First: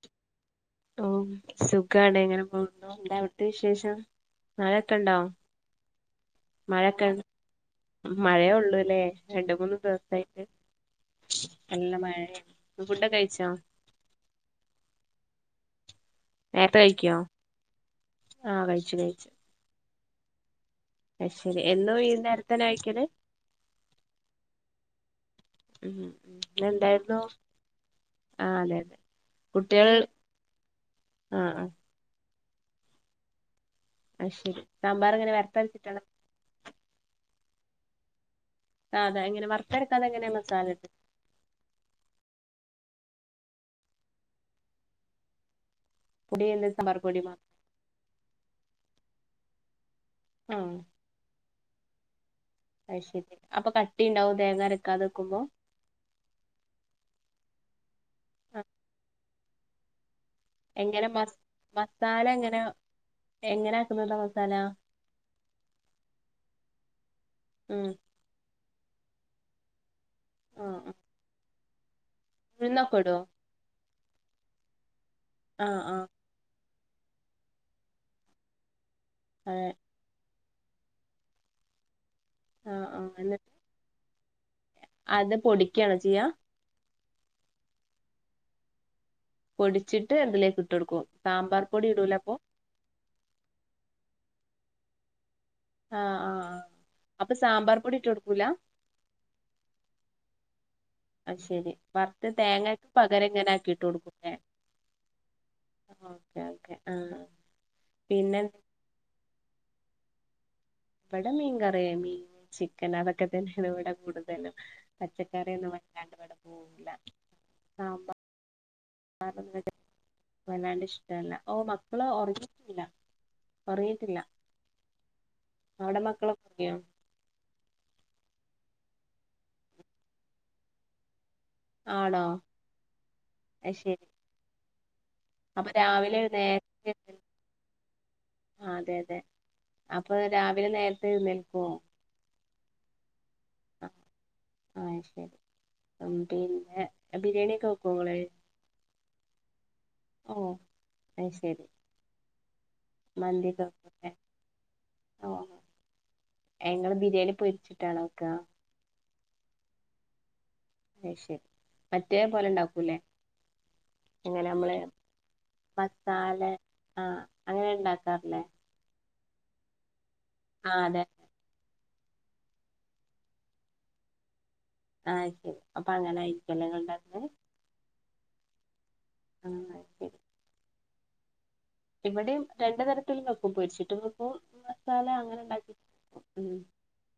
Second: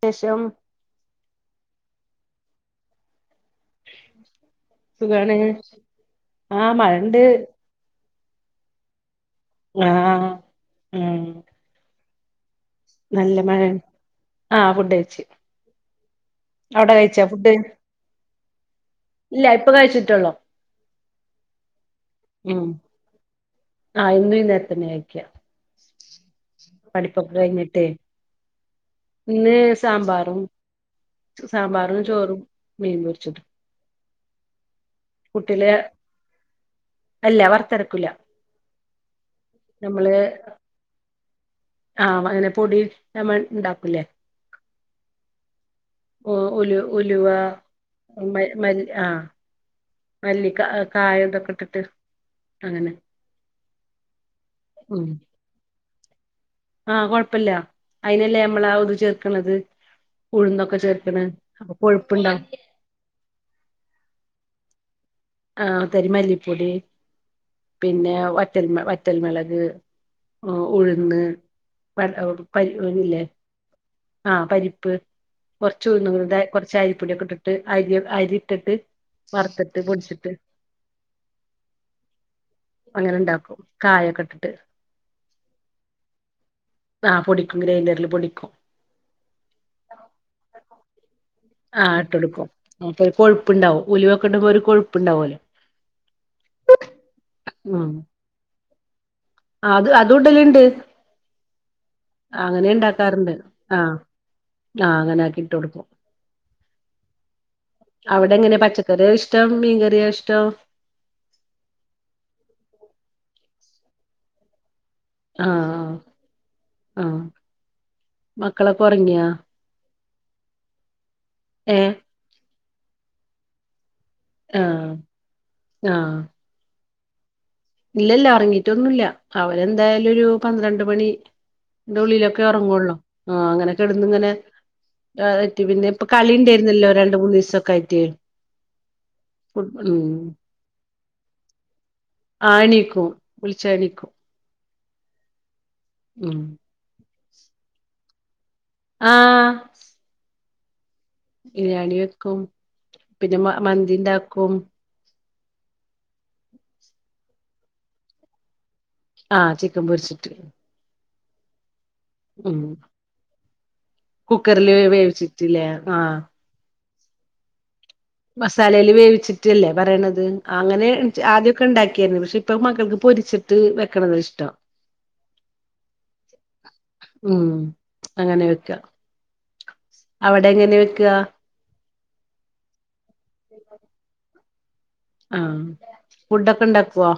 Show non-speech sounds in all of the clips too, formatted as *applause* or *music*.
വിശേഷം ഓ സുഖാണ് ങ്ങനെ പോകുന്നു എന്താ അവിടുത്തെ വിശേഷം സുഖാണ് ആഹ് മഴയൊക്കെ മഴണ്ട് മഴയേ ഉള്ളൂല്ലേ രണ്ട മൂന്ന് ആഹ് ദിവസായിട്ട് ഉം നല്ല മഴ നല്ല മഴ ആഹ് ഫുഡഴിച്ച് നേരത്തെ അവിടെ കഴിക്കോ കഴിച്ചാ ഫുഡ് ആഹ് കഴിച്ചു ഇല്ല ഇപ്പ കഴിച്ചിട്ടുളൂ അയ്ശരി എന്നു ഈ നേരത്ത് തന്നെയ കഴക്കല് ആഹ് ഇന്നും ഇ നേരത്തന്നെ കഴിക്കാ ഉം ഇന്ന് എന്തായിരുന്നു പഠിപ്പൊക്കെ കഴഞ്ഞിട്ടേ ആഹ് അതെ അതെ ഇന്ന്‌ കുട്ടികൾ സാമ്പാറും ആഹ് ആഹ് സാമ്പാറും ചോറും മീൻപൊരിച്ചതും അത് ശരി സാമ്പാർ എങ്ങനെ കുട്ടികള് വറത്താരച്ചിട്ടാണ് അല്ല വറത്തെറക്കൂല്ല അതെ എങ്ങനെ വരയ്ത്താരകത്ത്ങ്ങനെയ മസാല ആഹ് മഞ്ഞ പൊടി നമ്മൾ ഉണ്ടാക്കൂല്ലേ പൊടി ഓഹ് എന്ത് ഉല സാമ്പാർ പൊടി ഉലുവ മാത്രം മ മല്ല ആ മല്ലി ആഹ് കായ ഇതൊക്കെ ഇട്ടിട്ട് അങ്ങനെ അത് ശരി അപ്പൊ കട്ടി ഉണ്ടാവ ഉം തേങ്ങാരെക്കാതെവെക്കുമ്പോ ആഹ് കോഴപ്പല്ല അതിനല്ലേ ആ. നമ്മളാ അ ഇത് ചേർക്കണത് ഉഴുന്നൊക്കെ എങ്ങനെ ചേർക്കണ് മസ് അപ്പൊ മസാല കൊഴുപ്പുണ്ടാവും എങ്ങനെ എങ്ങനെ ആക്ക്ന്നത മസാല ആ ഒരു തരിമല്ലിപ്പൊടി ഉം പിന്നെ വറ്റൽ വറ്റൽമിളക് ആ ആഹ് ആഹ് ഉഴുന്ന് പ പരി ഉഴുന്നൊക്കെ ഇടോ ഇല്ലേ ആഹ് പരിപ്പ് ആഹ് കൊറച്ച് ആഹ് ഉഴുന്ന് കൊറ ച്ചായിപ്പൊടിയൊക്കെ ഇട്ടിട്ട് അരി അരി ഇട്ടിട്ട് അതെ വറത്തിട്ട് പൊടിച്ച്. ആഹ് ആഹ് അങ്ങനെ എന്നിട്ട് ണ്ടാക്കും. കായൊക്കെ ഇട്ടിട്ട്. അത് പൊടിക്കാണോ ചെയ്യാ. ആഹ് പൊടിക്കും ഗ്രെയ്ന്റർല് പൊടിക്കും പൊടിച്ചിട്ട് എന്ത്‌ലേക്ക് ഇട്ട് കൊടുക്കും. സാമ്പാർ പൊടി ആഹ് ഇടൂല അപ്പൊ ഇട്ടൊടുക്കും. ഉം. അപ്പോ ഒരു കൊഴപ്പുണ്ടാവും ഉലുവൊക്കെ ഇടുമ്പോ ഒരു കൊഴുപ്പ്ണ്ടാവുല്ലോ. ആഹ് ആഹ് അപ്പൊ സാമ്പാർ പൊടി ഇട്ടൊടുക്കൂല ആ അതും അതും ഇടല്ണ്ട് അത് ശരി. വറുത്ത് തേങ്ങക്ക് പകരം ഇങ്ങനെ ആക്കിട്ട് ആഹ് കൊടുക്കും ല്ലേ? ആഹ് അങ്ങനാക്കി ഇട്ടൊടുക്കും ഓക്കെ ആഹ് പിന്നെ അവിടെങ്ങനെ പച്ച കറിയ ഇഷ്ടം മീൻ കറിയ ഇഷ്ടം ഇവിടെ മീൻ കറിയ മീന് ചിക്കൻ അതൊക്കെ തന്നെയാണ് ഇവിടെ കൂടുതലും പച്ചക്കറിയൊന്നും ആഹ് വല്ലാണ്ട് ഇവടെ പോവുല്ല സാമ്പാ ഒക്കെ ഒറങ്ങിയോ വല്ലാണ്ട് ഇഷ്ടവല്ല ഓഹ് ഏഹ് മക്കള് ഒറങ്ങിറ്റൊന്നുല്ല ഒറങ്ങിറ്റില്ല ആഹ് അവ്ടെ ആഹ് മക്കളൊക്കെ ഒറങ്ങിയോ ഇല്ലല്ല. ഒറങ്ങിട്ടൊന്നുല്ല. അവരെന്തായാലും ഒരു പന്ത്രണ്ട് മണി. ആയിന്റെ ആണോ ഉള്ളിലൊക്കെ എറങ്ങുള്ളൂ ആഹ് അങ്ങനെ അത് ശരി കെടന്ന് ഇങ്ങനെ ആഹ് അപ്പൊ പിന്നെ ഇപ്പൊ രാവിലെ നേരത്തെ കളിണ്ടായിരുന്നല്ലോ രണ്ട്, എഴുന്നേൽ- മൂന്നൂസൊക്കെ ആയിട്ട്. അതെ അതെ ഫുട് ഉം അപ്പൊ രാവിലെ നേരത്തെ ഏഴുന്നേൽക്കോ ആഹ് ണീക്കും. വിളിച്ചാ ണീക്കും. ആഹ് ശരി ഉം പിന്നെ ബിരിയാണിയോക്കെ വെക്കോ ഇങ്ങള് ആഹ് അഹ് ആഹ് ബിരിയാണി വെക്കും പിന്നെ മ മന്തി ഉണ്ടാക്കും ഓഹ് അങ്ങനെ. നിങ്ങള് ബിരിയാണി പൊഴിച്ചിട്ടാണോ വോക്കാ.? ആഹ് ചിക്കൻ പൊരിച്ചിട്ട്. അയ് ശരി. മറ്റേ പോലെ ഉം ഉണ്ടാക്കൂല്ലേ. എങ്ങനെ നമ്മള് കുക്കറില് വേവിച്ചിട്ടില്ലേ ആഹ് മസാല ആഹ് അങ്ങനെ ഉണ്ടാക്കാറില്ലേ. തലേല് വേവിച്ചിട്ട്ല്ലേ പറേണത്. ആ അങ്ങനെ അതെ ച്ച് ആദ്യം ക്കെ ണ്ടാക്കിയായിരുന്നു. പക്ഷെ ഇപ്പൊ മക്കൾക്ക് പൊരിച്ചിട്ട് വെക്കണത ഇഷ്ടം. ആഹ് ശരി. അപ്പൊ അങ്ങനെ ആയിരിക്കും അല്ലെ ഇൻങ്ങള് ഇണ്ടാക്കല്. പ്പഅങ്ങനെ വെക്കാ നന്നായി അവിടെ എങ്ങനെ വെക്ക ഇവിടേം രണ്ട് തരത്തിലും വെക്കും. പൊരിച്ചിട്ടും വെക്കും. മസാല അങ്ങനെ ണ്ടാക്കി ഉം. അതെപ്പോ.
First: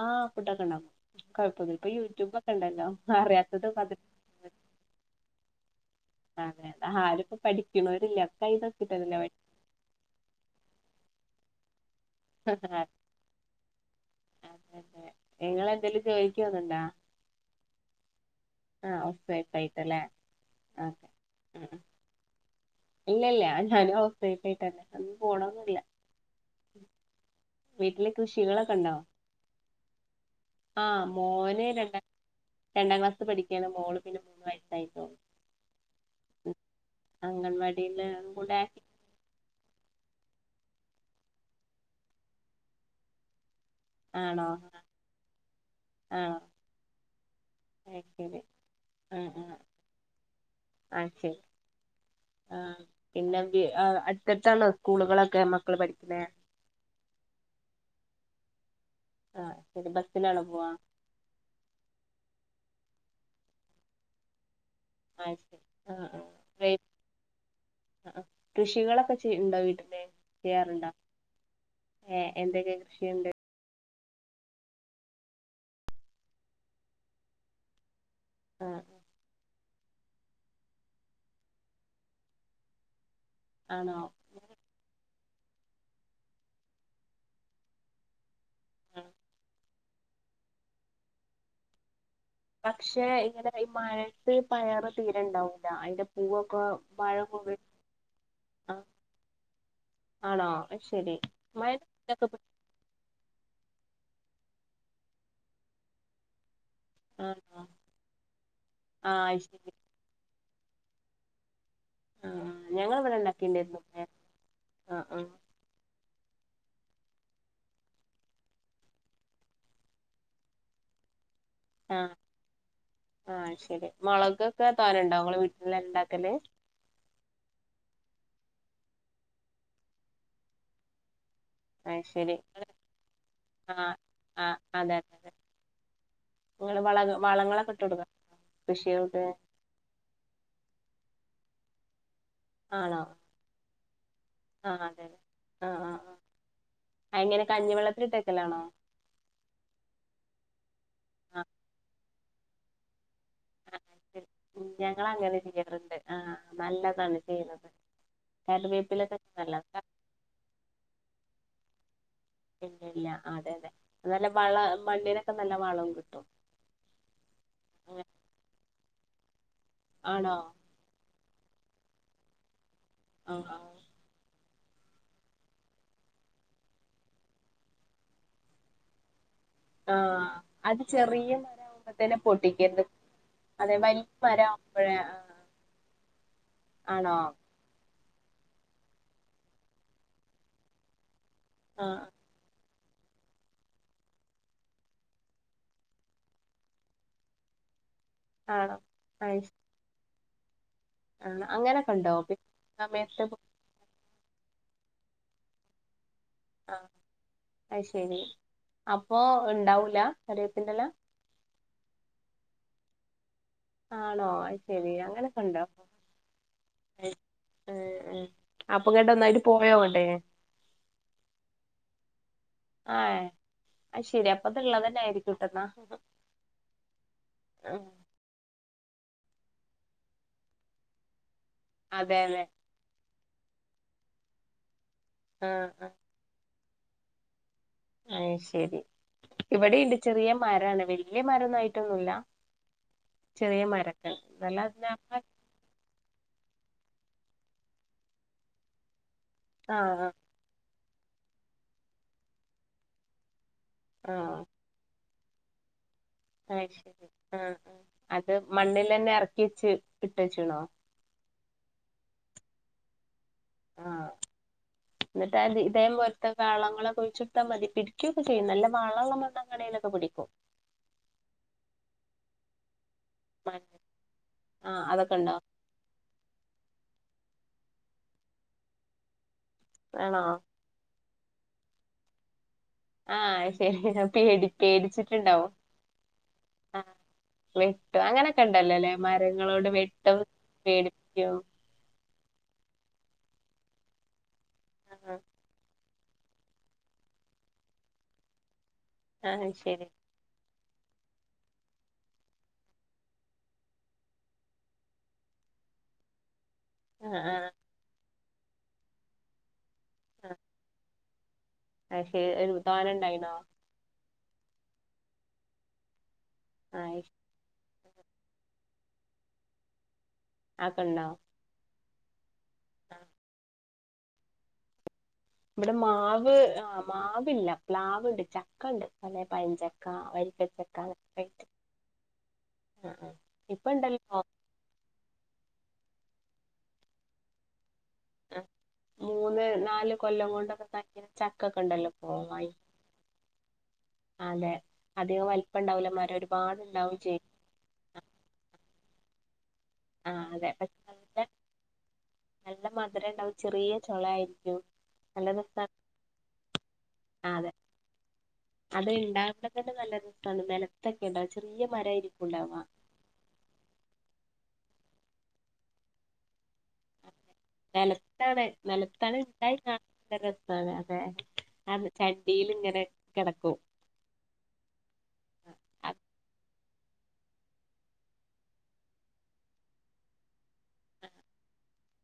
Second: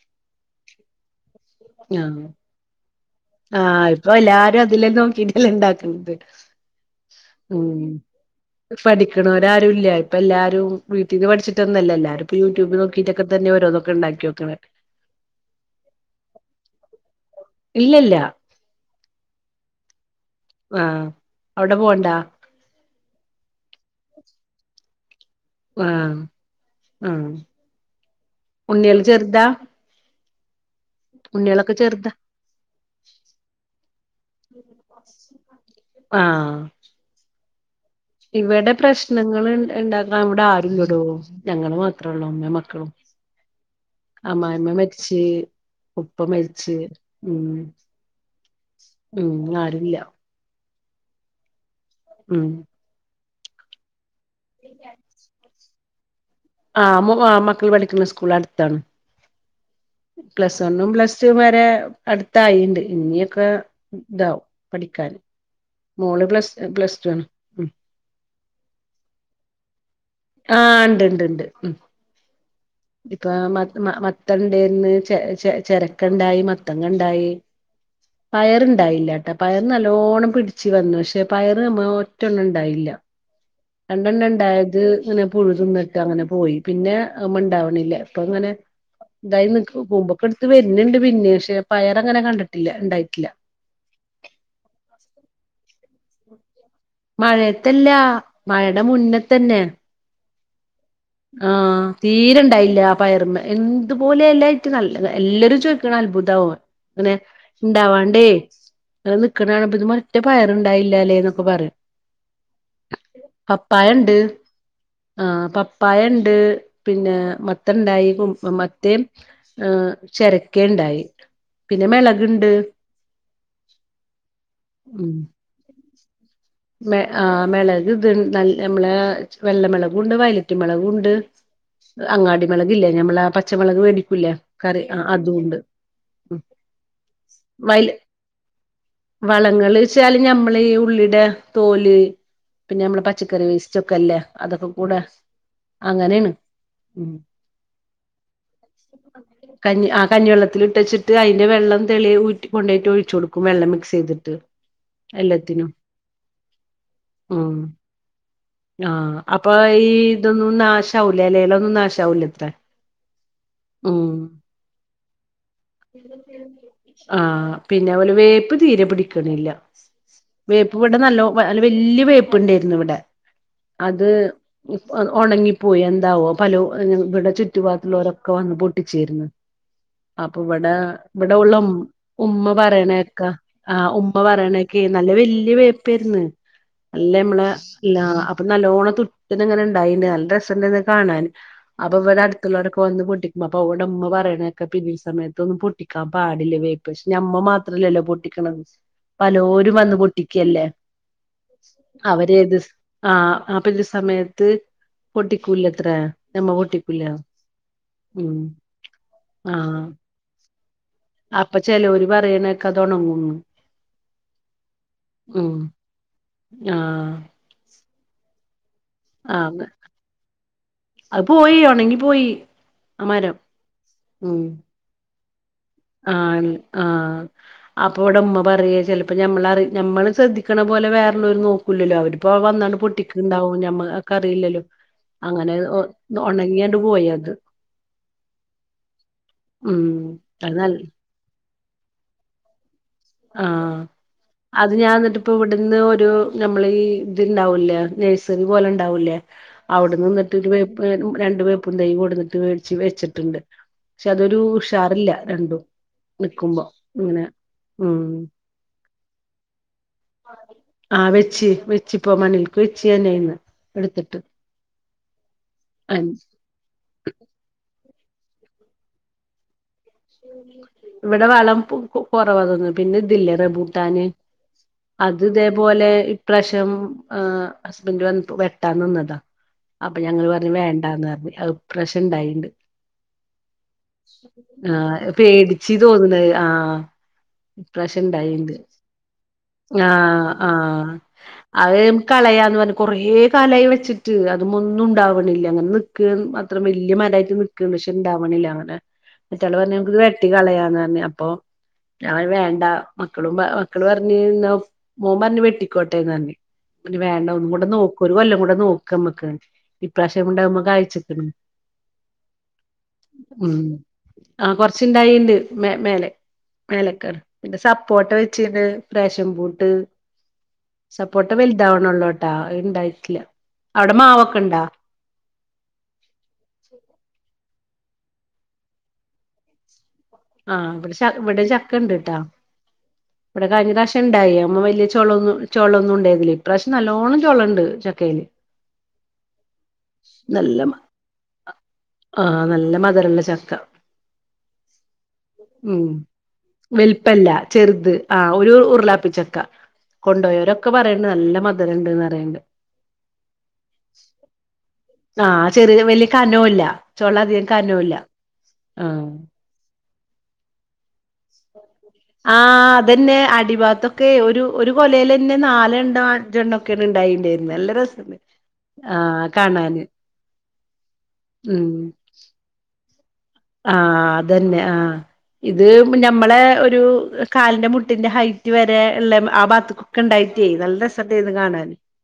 ആഹ് ഫുഡ്ക്കെ ഉണ്ടാക്കും കൊഴപ്പൊന്നു ഇപ്പൊ ആഹ് യൂട്യൂബ് ഒക്കെ ഉണ്ടല്ലോ അറിയാത്തത് ആഹ് അതെ ഇപ്പൊ എല്ലാരും അതിലെന്നും നോക്കിട്ട ല്ലേ ഇണ്ടാക്കണത്. അതെ ആരുപ്പ പഠിക്ണോര്ല്ല കൈ നോക്കി തരലാ പണി ഇവിടെ ആരും ല്യ. ഇപ്പൊ എല്ലാരും വീട്ടിന്ന് പഠിച്ചിട്ട്ന്നല്ല. എല്ലാരും ഇപ്പ യൂറ്റൂബ് അതെ നോക്കിയിട്ട് തന്നെ ഒരോന്നൊക്കെ ണ്ടാക്കി വെക്ണെ. ഇങ്ങളന്തേലും ജോലിക്കോന്ന്ണ്ടോ ഇല്ലല്ല ആഹ് ഓഫ് വൈറ്റ് ആയിട്ടല്ലേ. ആഹ് ഓക്കെ അവ്ടെ ഉം പോവ്ണ്ടാ ഇല്ല ഇല്ല ഞാൻ *unintelligible* ഹൗസ് വൈഫ്‌ ആയിതന്നെ അന്ന് പോണം ന്ന് ഇല്ല ആഹ് ഉം വീട്ടില് കൃഷികളൊക്കെണ്ടോ ചെർതാ ആ മോന് ര ചെറുതാ രണ്ടാം ക്ലാസ് പഠിക്കയാണ് മോള് പിന്നെ മൂന്ന് വയസ്സായിട്ടേള്ളൂ ആഹ് അംഗൻവാടിയിലാ ഇവിടെ പ്രശ്നങ്ങൾ ഇ ഇണ്ടാക്കാൻ ഇവടെ ആരുല്ലടോ ഞങ്ങള് മാത്രേ ഉള്ളൂ അമ്മേം മക്കളും ആണോ അമ്മായിമ്മ മരിച്ച് ഉപ്പ മരിച്ച് ഉം വെക്കല് ഉം ആരൂല്ല ആ ശരി ഉം ആ പിന്നെന്തിയേ ആ അട് ക്കെടുത്താണോ സ്കൂളുകളൊക്കെ മക്കള് പഠിക്കണെ ആ മ് മക്കള് പഠിക്കുന്ന സ്കൂൾ അടുത്താണ് ആ ശരി ബസ്സിലാണോ പ്ലസ് പോവാ വണ്ണും പ്ലസ് ടു വരെ അടുത്തായിണ്ട് ഇനിയൊക്കെ ഇതാവും പഠിക്കാൻ അയ് ശരി ആ ആ മോള് പ്ലസ് ഡ്രൈവ്- പ്ലസ് ടു ആണ് ഉം. ആ ക്ക് കൃഷികളൊക്കെ ചീയ്യ്ണ്ടോ വീട്ടില് ആഹ് ഇണ്ട് ഇണ്ട് ഇണ്ട് ഉം ഏഹ് എന്തൊക്കെണ്ട് ഇപ്പ മ മ മത്തണ്ട്ന്ന് ചെ ചെ ചെരക്കണ്ടായി മത്തങ്ങ ഇണ്ടായി ആ പയറിണ്ടായില്ല ട്ട പയർ നല്ലോണ്ണം പിടിച്ചു വന്നു പക്ഷെ പയർ മ് ഒറ്റൊണ്ണം ഇണ്ടായില്ല ആണോ രണ്ടെണ്ണം ഇണ്ടായത് ഇങ്ങനെ പുഴു തിന്നിട്ട് അങ്ങനെ പോയി പിന്നെ അവ്മണ്ടാവ ണില്ല ഇപ്പൊ ഇങ്ങനെ ആ എന്തായി കൂമ്പൊക്കെടുത്ത് വരുന്ണ്ട് പിന്നീം പക്ഷെ പയറങ്ങനെ കണ്ടി പക്ഷെ ഇങ്ങനെ ഈ മഴയത്ത് പയറ് തീരെണ്ടാവൂല്ല അയിന്റെ പൂവൊക്കെ മഴ കൊ മഴയത്തല്ല ആ മഴടെ മുന്നത്തന്നെ ആണോ അശരി ആഹ് തീരെണ്ടായില്ല പയറ്മെ എന്തുപോലെ എലായിട്ട് നല്ല എല്ലാരും ചോദിക്കണ് അത്ഭുതാവ ഇങ്ങനെ ആണോ ഇണ്ടാവാണ്ടേ ആ ഇങ്ങനെ അത് നിക്കണ് ശരി കാണുമ്പ ഇത് മേ ഒരൊറ്റ പയറുണ്ടായില്ലാല്ലേന്നൊക്കെ പറയും ആ ഞങ്ങളിവിടെ ഉണ്ടാക്കിണ്ടായിരുന്നു പപ്പായണ്ട് ആ ആ ആഹ് പ പയണ്ട് പിന്നെ മത്തണ്ടായി കു മത്തേം ആഹ് ചെരക്കേണ്ടായി. ആഹ് ആഹ് ശരി മൊളകൊക്കെ ഉം തോനെണ്ടോ ങ്ങളെ വീട്ടില് ഇണ്ടാക്കല് മെ ആ മെളക് ഇത് നല്ല മ്മളെ വെള്ളമെളകും ഇണ്ട് വയലറ്റ് മെളകുണ്ട്. ആഹ് ശരി അങ്ങാടി മെളക് ഇല്ലേ ഞമ്മള ആ പച്ചമെളക് ആഹ് വേടിക്കുലേ കറി ആ അതുണ്ട് ഉം ഇങ്ങള് വള വളങ്ങളൊക്കെ ഇട്ട് കൊടുക്കോ കൃഷികൾ വളങ്ങള്ച്ചാല് ഞമ്മള് ഈ ഉള്ളിടെ തോല് പിന്നെ ആണോ ഞമ്മളെ പച്ചക്കറി വേസ്റ്റൊക്കൊല്ലേ അതൊക്കെ ആഹ് കൂടെ അതെ അങ്ങനേണ് അ എങ്ങനെ കഞ്ഞിവെള്ളത്തില് ഇട്ടക്കലാണോ? കഞ്ഞി ആ കഞ്ഞിവെള്ളത്തില് ഇട്ടച്ചട്ട് ആഹ് അയ്ന്റെ വെള്ളം തെളി ഊറ്റി കൊണ്ടോയ്ട്ട് ഒഴിച്ചൊടുക്കും. വെള്ള ള്ളം ആഹ് അത് ശരി മികസെയ്തിട്ട് ഉം ഞങ്ങള് അങ്ങനെ എല്ലത്തിനും ചെയ്യാറുണ്ട് ആഹ് നല്ലതാണ് ആഹ് ചെയ്യുന്നത് ആഹ് കറിവേപ്പിലൊക്കെ അപ്പൊ നല്ലതാ ഈ ഇതൊന്നും നാശാവുല്ലേ എലേലൊന്നും നാശാവുല്ലേ? ഇല്ലല്ലഅതെ അതെ നല്ല വള മണ്ണിനൊക്കെ നല്ല വളോം കിട്ടും. ആഹ് പിന്നെ അവ് അങ്ങനെ പ്പോലെ വേപ്പ് തീരെ പിടിക്കണില്ല. ആണോ വേപ്പ് ഇവിടെ നല്ലോ അല്ല വല്ല്യ വേപ്പുണ്ടേർന്നു ഇവടെ *unintelligible* അത് ഇപ് ഒണങ്ങിപ്പോയി എന്താവോ പലോ ഇവിടെ ചുറ്റുപാത്തുള്ളോരൊക്കെ വന്ന് പൊട്ടിച്ചേര്ന്നു. ആഹ് അപ്പൊ ഇവടെ അത് ചെറിയ ഇവടെ ഉള്ള ഉ മരാവുമ്പോ തന്നെ ഉമ്മ പൊട്ടിക്കരുത് പറണേക്കാ അതെ ആഹ് വലിയ ഉമ്മ പറെണൊക്കെ മരാവുമ്പഴേ നല്ല വല്യ വേപ്പേര്ന്ന് നല്ല ആണോ നമ്മളെ ഇല്ല അപ്പൊ നല്ലോണം തുട്ട് ത് ങ്ങനെ ഇണ്ടായിണ്. നല്ല രസണ്ട് ത് കാണാന് അപ്പൊ ആഹ് ഇവടെട് ത്ത്ള്ളോരൊക്കെ വന്ന് പൊട്ടിക്കും അപ്പൊ അ ഓണ്ട മ്മ പറയണേക്ക പിരീഡ്സ് സമയത്തൊന്നും പൊട്ടിക്കാൻ പാടില്ലേ വേ പ്പശ് ഞമ്മ മാത്രല്ലല്ലോ പൊട്ടിക്കണത്. ആണോ അയ് പലോരും വന്ന് പൊട്ടിക്കല്ലേ ആണ് അങ്ങനൊക്കെ ഉണ്ടോ പിന്നെ അവരേത്സ് സമയത്ത് ആഹ് പിരീഡ് സമയത്ത് പൊ ട്ടിക്കൂലത്രെ. ആഹ് അയ് ശരി ഉം അപ്പോ ആഹ് ഇണ്ടാവൂല കര്യേപ്പ്ന്റെല അപ്പൊ ചെലോല് പറീണേക്ക ഇതൊണങ്ങും ന്ന് ആണോ അയ് ശരി അങ്ങനൊക്കെണ്ടോ ആഹ് ഏഹ് അപ്പൊങ്ങട്ട് ഒന്നായിട്ട് ആഹ് പോയോങ്ങട്ട് അത് പോയി ഒണങ്ങി പോയി. ആ ആഹ് മരം അയ് ശരി ഉം അപ്പൊത്ള്ളതന്നെ ആയിരിക്കും ട്ടെന്നാ ആഹ് ള്ള ആഹ് അപ്പ ഇവടമ്മ പറയേ ചെലപ്പോ നമ്മളറി ഞമ്മള് ശ്രദ്ധിക്കണ പോലെ വേറള്ളോല് നോക്ക ക്കൂല്ലല്ലോ അതെ അവര്പ്പോ അതെ വന്നാണ്ട് പൊട്ടിക്ക് ഇണ്ടാവും. ഞമ്മക്കറിയില്ലല്ലോ അങ്ങനെ ആഹ് ആഹ് ഒണങ്ങിയാണ്ട് പോയത്. അയ് ശരി ഉം ഇവിടേണ്ട് ചെറിയ അത് നല്ല മരാണ്. വല്യ മരൊന്നും ആ യിട്ടൊന്നുല്ല. ആഹ് അത് ഞാൻ ന്നിട്ട് ഇപ്പ ഇവ്ടുന്ന് ഒരു നമ്മളീ ഈ ഇത്ണ്ടാവുല്ലെ നഴ്സറി പോലെ ഇണ്ടാവൂലേ ആഹ് ആഹ് അവിടെന്ന്ന്ന് ട്ട് ഒര് വേപ്പ് രണ്ട് വേപ്പും തൈ കൊട്ന്നിട്ട് വേട്ച്ച് വെച്ചിട്ടുണ്ട്. ശേ ആഹ് അതൊരു ഉഷാർല്ല രണ്ടും അയ് നിക്കുമ്പോ ശരി ഇങ്ങനെ ആഹ് ആഹ് ഉം അത് മണ്ണിലെന്നെ എർക്കിയ്ച്ച് ഇട്ടച്ച്ണോ? ആഹ് വെച്ച് വെച്ച്പ്പോ മണ്ണിൽക്ക് വെച്ച് ഞാനയ്ന്ന് ആഹ് ന്നിട്ട് അ ഇതെ പോൽത്തെ വേളങ്ങളൊക്കെഴിച്ചൊട്ത്താ മതി പിടിക്കൊക്കെ ചെയ്യും നല്ല വളള്ള മണ്ണ് ആണേലൊക്കെ പിടി ഇവടെ വളം കൊറവ തോന്ന പിന്നെ തില്ലെ റഭൂട്ടാന് ആഹ് അത് അതൊക്കെണ്ടോ തേ പോലെ ഇപ്രാവശ്യം ഹസ്ബൻഡ് വന്നപ്പം വെട്ടാ നിന്നതാ. അപ്പൊ ആണോ ഞങ്ങള് പർഞ്ഞ് വേണ്ടാന്ന് അർഞ്ഞ് അത് ഇ പ്രാശ്യംണ്ടായിണ്ട്. ആഹ് ശരി ഞാ പേടി ആഹ് പേടിച്ചിട്ടുണ്ടാവും പേടിച്ച് തോന്ന്ണ്. ആഹ് വെട്ടും അങ്ങനൊക്കെ ഇപ്രാവശ്യണ്ടയേണ്ട് ഇണ്ടല്ലോല്ലേ മരങ്ങളോട് വെട്ടും ആഹ് ആഹ് പേടിപ്പിക്കും അയ് കളയാന്ന് പറഞ്ഞ് കൊറേ കലായി വെച്ചിട്ട് അത് മൊന്നും ആഹ് ഇണ്ടാവ്ണില്ല ഇങ്ങനെ ക്ക് അത്തറ വല്യ മരായിട്ട് നിക്ക്ണ്ട് പക്ഷെ ഇണ്ടാവ്ണില്ല അങ്ങനെ ആഹ് മറ്റാള് പറഞ്ഞ് ശരി നമക്ക് ഇത് വെട്ടി കളയാന്ന് പറഞ്ഞ് അപ്പൊ ഞാൻ പറഞ്ഞ് വേണ്ട മക്കളും മക്കള് പറഞ്ഞ് മോൻ പറഞ്ഞ് വെട്ടിക്കോട്ടെന്ന് പറഞ്ഞ് ഇനി ആഹ് വേണ്ട ഒന്നും ആഹ് കൂടെ നോക്ക് ഒരു കൊല്ലം കൂടെ നോക്കമ്മക്ക് ഇപ്രാവശ്യം ഇണ്ടാവുമ്പോ കഴ്ചച്ച്ക്ക്ണ്. പക്ഷെ ഒരു താന ഇണ്ടായിണോ ആഹ് കൊറച്ച്ണ്ടായിണ്ട് മേ മേലെ ആഹ് മേലക്ക് പിന്നെ സപ്പോട്ട വെച്ചിന്, ഫേഷൻ ഫ്രൂട്ട് അതൊക്കെണ്ടോ സപ്പോട്ട വലുതാവ്ണൊള്ളു ണ്ടാ അത് ഇണ്ടായിട്ടില്ല. അവടെ മാവൊക്കെണ്ടോ ഇവടെ മാവ് ആഹ് മാവില്ല പ്ലാവ്ണ്ട് ചക്ക ഇണ്ട് നല്ലെ പഴം ചക്ക വര് ആഹ് ഇവ്ടെ ഇവടെ ചക്കണ്ട്ട്ടോ, ഇവടെ ഇപ്പ കഴിഞ്ഞ പ്രാവശ്യം ഇണ്ടല്ലോ ഇണ്ടായി അമ്മ വലിയ ചോളൊന്ന് ചോളൊന്നുണ്ടായിരുന്നില്ലെ ഇപ്രാവിശ്യം നല്ലോണം ചോളണ്ട് ചക്കയില് ആ, മൂന്ന് നാല് കൊല്ലം നല്ല കൊണ്ടൊക്കെ ഇണ്ടാക്കിനെ ചക്കൊക്കെ ഇണ്ടല്ലോ പ്പം ആഹ് നല്ല മധുരള്ള ചക്ക. അതെ, അധിക വലിപ്പം ഉം ഇണ്ടാവുല മരം ഒരുപാട് ഇണ്ടാവും ചെയ്യും. വലുപ്പല്ല ചെറുത് ആഹ് ഒരു ഉറുളാപ്പി ചക്ക. ആ അതെ കൊണ്ടോയോരൊക്കെ പക്ഷെ പറയ്ന്ണ്ട് നല്ല മധുരണ്ട്ന്ന് പറയ്ണ്ട്. നല്ല മധുരണ്ടാവും ചെറിയ ചൊളായിരിക്കും. നല്ല ആഹ് രസാ ചെറിയ ചൊ വലിയ കനവുല്ല ചോള ആ അധികം അതെ കനവുല്ല അത് ഇണ്ടാവുമ്പോ തന്നെ നല്ല രസാണ് നെലത്തൊക്കെ ഇണ്ടാവ, ചെറിയ മരായിരിക്കും ആ ഇണ്ടാവ അതന്നെ അടിഭാത്തൊക്കെ ഒരു ഒരു കൊലേലന്നെ നാലെണ്ണം അഞ്ചെണ്ണം ക്കെന്നെ ഇണ്ടായിണ്ടേർന്ന്. നല്ല രസാണ് നെലത്താണ് നെലത്താണ് ആഹ് ഇണ്ടായി കാണാന് കാണാൻ നല്ല ഹ്മ്മ് ടീല് ഇങ്ങനെ കെടക്കും. ആഹ് അതന്നെ ആഹ് ഇത് ഞമ്മളെ ഒരു കാലിന്റെ മുട്ടിന്റെ ഹൈറ്റ് വരെ ഇള്ളെ ആ ഭാഗത്ത്ക്ക് ഒക്കെ ഇണ്ടായിട്ടേ നല്ല ര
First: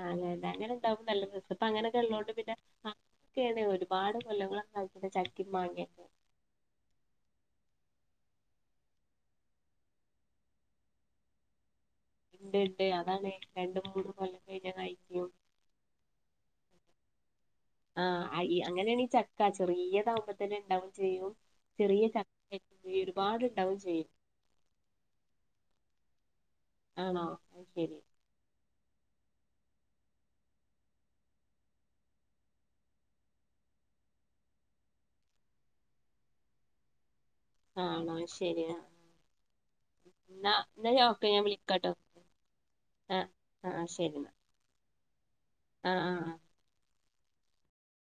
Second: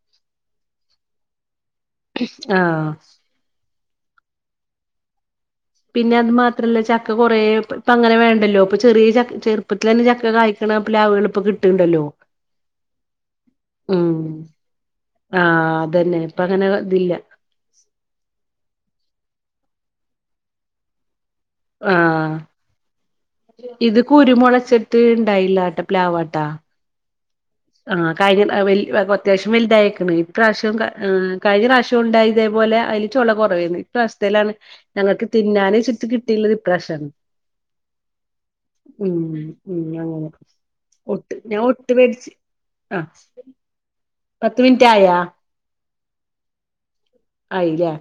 ആഹ് *unintelligible* അങ്ങനെ ഇണ്ടാവുമ്പോ നല്ല രസാ ഇപ്പങ്ങനെയൊക്കെ ഇള്ളോണ്ട് പിന്നെ ആഹ് പ ക്കെണ് ഒരുപാട് കൊല്ലങ്ങളൊക്കായി. പിന്നെ ചക്കിം മാങ്ങി പിന്നെ അത് മാ ത്രല്ല ചക്ക കൊറേ പ്പ ഇപ്പങ്ങനെ വേണ്ടല്ലോ ഇപ്പ ചെറിയ ച ചെറുപ്പത്തിൽ തന്നെ ചക്ക കായ്ക്ക്ണ പ്ലാവ്കള് ഇപ്പം കി ട്ട്ണ്ടല്ലോ ഇണ്ട്, ഇണ്ട് അതാണ് രണ്ട് മൂന്ന് കൊല്ലം കയിഞ്ഞാൽ കായിക്കും. ആഹ് അതന്നെ ഇപ്പങ്ങനെ ഇതില്ല. ആഹ് അയി അങ്ങനെയാണീ ചക്ക ചെറിയതാവുമ്പം തന്നെ ഇണ്ടാവും ചെയ്യും ചെറിയ ആഹ് ചക്കെ ഒരുപാട് ഇണ്ടാവും ചെയ്യും. കുരുമൊളച്ചെ ത് ഇണ്ടായില്ലാട്ട പ്ലാവാട്ടോ ആണോ ശെരി. കഴിഞ്ഞ വൽ അത്യാവിശ്യം വലുതായേക്കണ്. ഇപ്രാവശ്യം ഏഹ് കഴിഞ്ഞ പ്രാവശ്യം ഇണ്ടായി ഇതേപോലെ അയില് ചൊള കൊറവേണ്. ഇപ്രാവശ്യത്തേലാണ് ഞങ്ങക്ക് തിന്നാന് ശെരിക്കും കിട്ടീയിള്ളത് ഇപ്രാവശ്യാണ്. ആഹ് ന്നാ ശെരിയാ ഹ്മ്മ് ഹ്മ്മ് അങ്ങനെ, ഓക്കെ ഒട്ട് ഞാൻ വിളിക്കാട്ടോ ഒട്ട് വേടിച്ച് ആഹ് ആ ശെരി. പത്ത് മിൻറ്റായാ ആഹ് ആഹ് ആഹ്. ആയിലേ